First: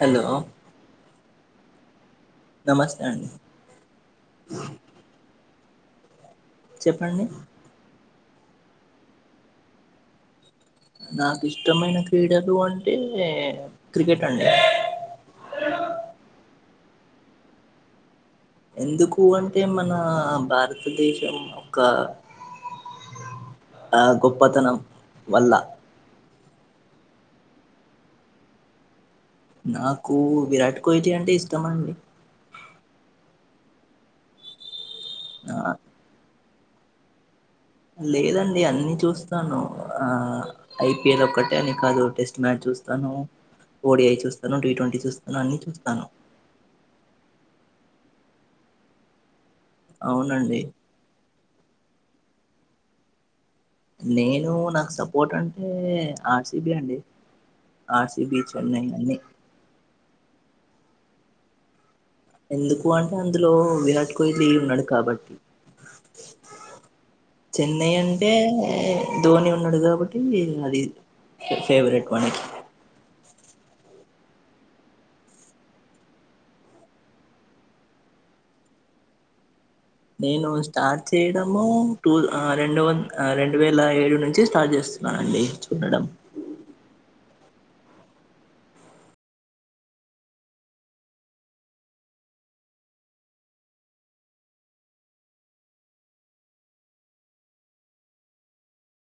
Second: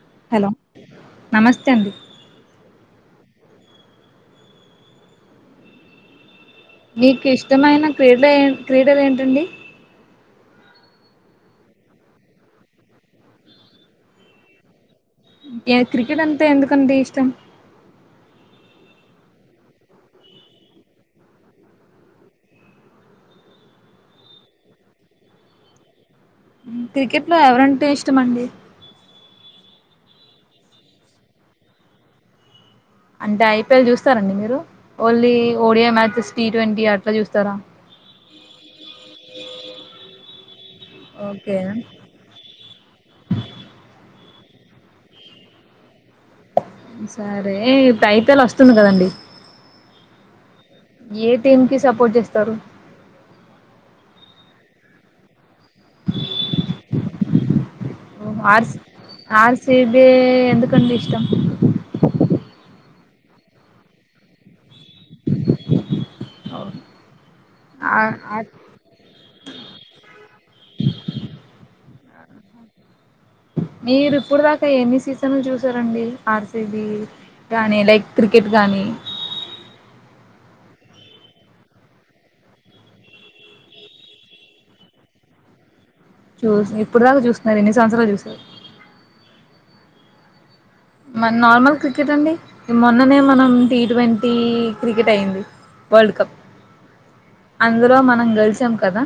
hello నమస్తే అండి నమస్తే అండి చెప్పండి మీకు ఇష్టమైన క్రీడ ఏ క్రీడలు ఏంటండి నాకు ఇష్టమైన క్రీడలు అంటే క్రికెట్ అండి ఎ క్రికెట్ అంతే ఎందుకండి ఇష్టం ఎందుకు అంటే మన భారతదేశం ఒక ఆ గోప్పతనం వల్ల క్రికెట్లో ఎవరంటే ఇష్టం అండి నాకు విరాట్ కోహ్లీ అంటే ఇష్టమండి అంటే ఐపీఎల్ చూస్తారండి మీరు ఓన్లీ ఆ ఓడియా మ్యాచెస్ టీ ట్వంటీ అట్లా చూస్తారా లేదండి అన్ని చూస్తాను ఆ ఐపిఎల్ ఒక్కటే ఓకే అని కాదు టెస్ట్ మ్యాచ్ చూస్తాను ఓడిఐ చూస్తాను టి ట్వంటీ చూస్తాను అన్ని చూస్తాను సరే ఇప్పుడు ఐపిఎల్ వస్తుంది కదండి అవునండి టీమ్కి సపోర్ట్ చేస్తారు నేను నాకు సపోర్ట్ అంటే ఆర్సిబి అండి ఆర్సిబి ఆర్సి చెన్నై అన్ని ఆర్సిబి ఎందుకండి ఇష్టం ఎందుకు అంటే అందులో విరాట్ కోహ్లీ ఉన్నాడు కాబట్టి ఓ, చెన్నై ఆ- అంటే ఆ- ధోని ఉన్నాడు కాబట్టి ఏం లేదు అది ఫేవరెట్ వాళ్ళకి మీరు ఇప్పుడు దాకా ఎన్ని సీజన్లు చూసారండి ఆర్సిబి గాని లైక్ క్రికెట్ గానీ నేను స్టార్ట్ చేయడము టూ రెండు వంద రెండు వేల ఏడు నుంచి స్టార్ట్ చేస్ నాండి చూడడం చూసి ఇప్పుడు దాకా చూస్తార్ ఎన్ని సంవత్సరాలు చూసారు మార్ నార్మల్ క్రికెట్ అండి ఈ మొన్ననే మనం టీ ట్వంటీ క్రికెట్ అయింది వర్ల్డ్ కప్ అందులో మనం గెలిచాం కదా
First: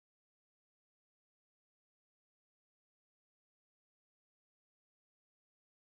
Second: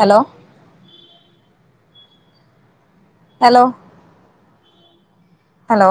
హలో హలో హలో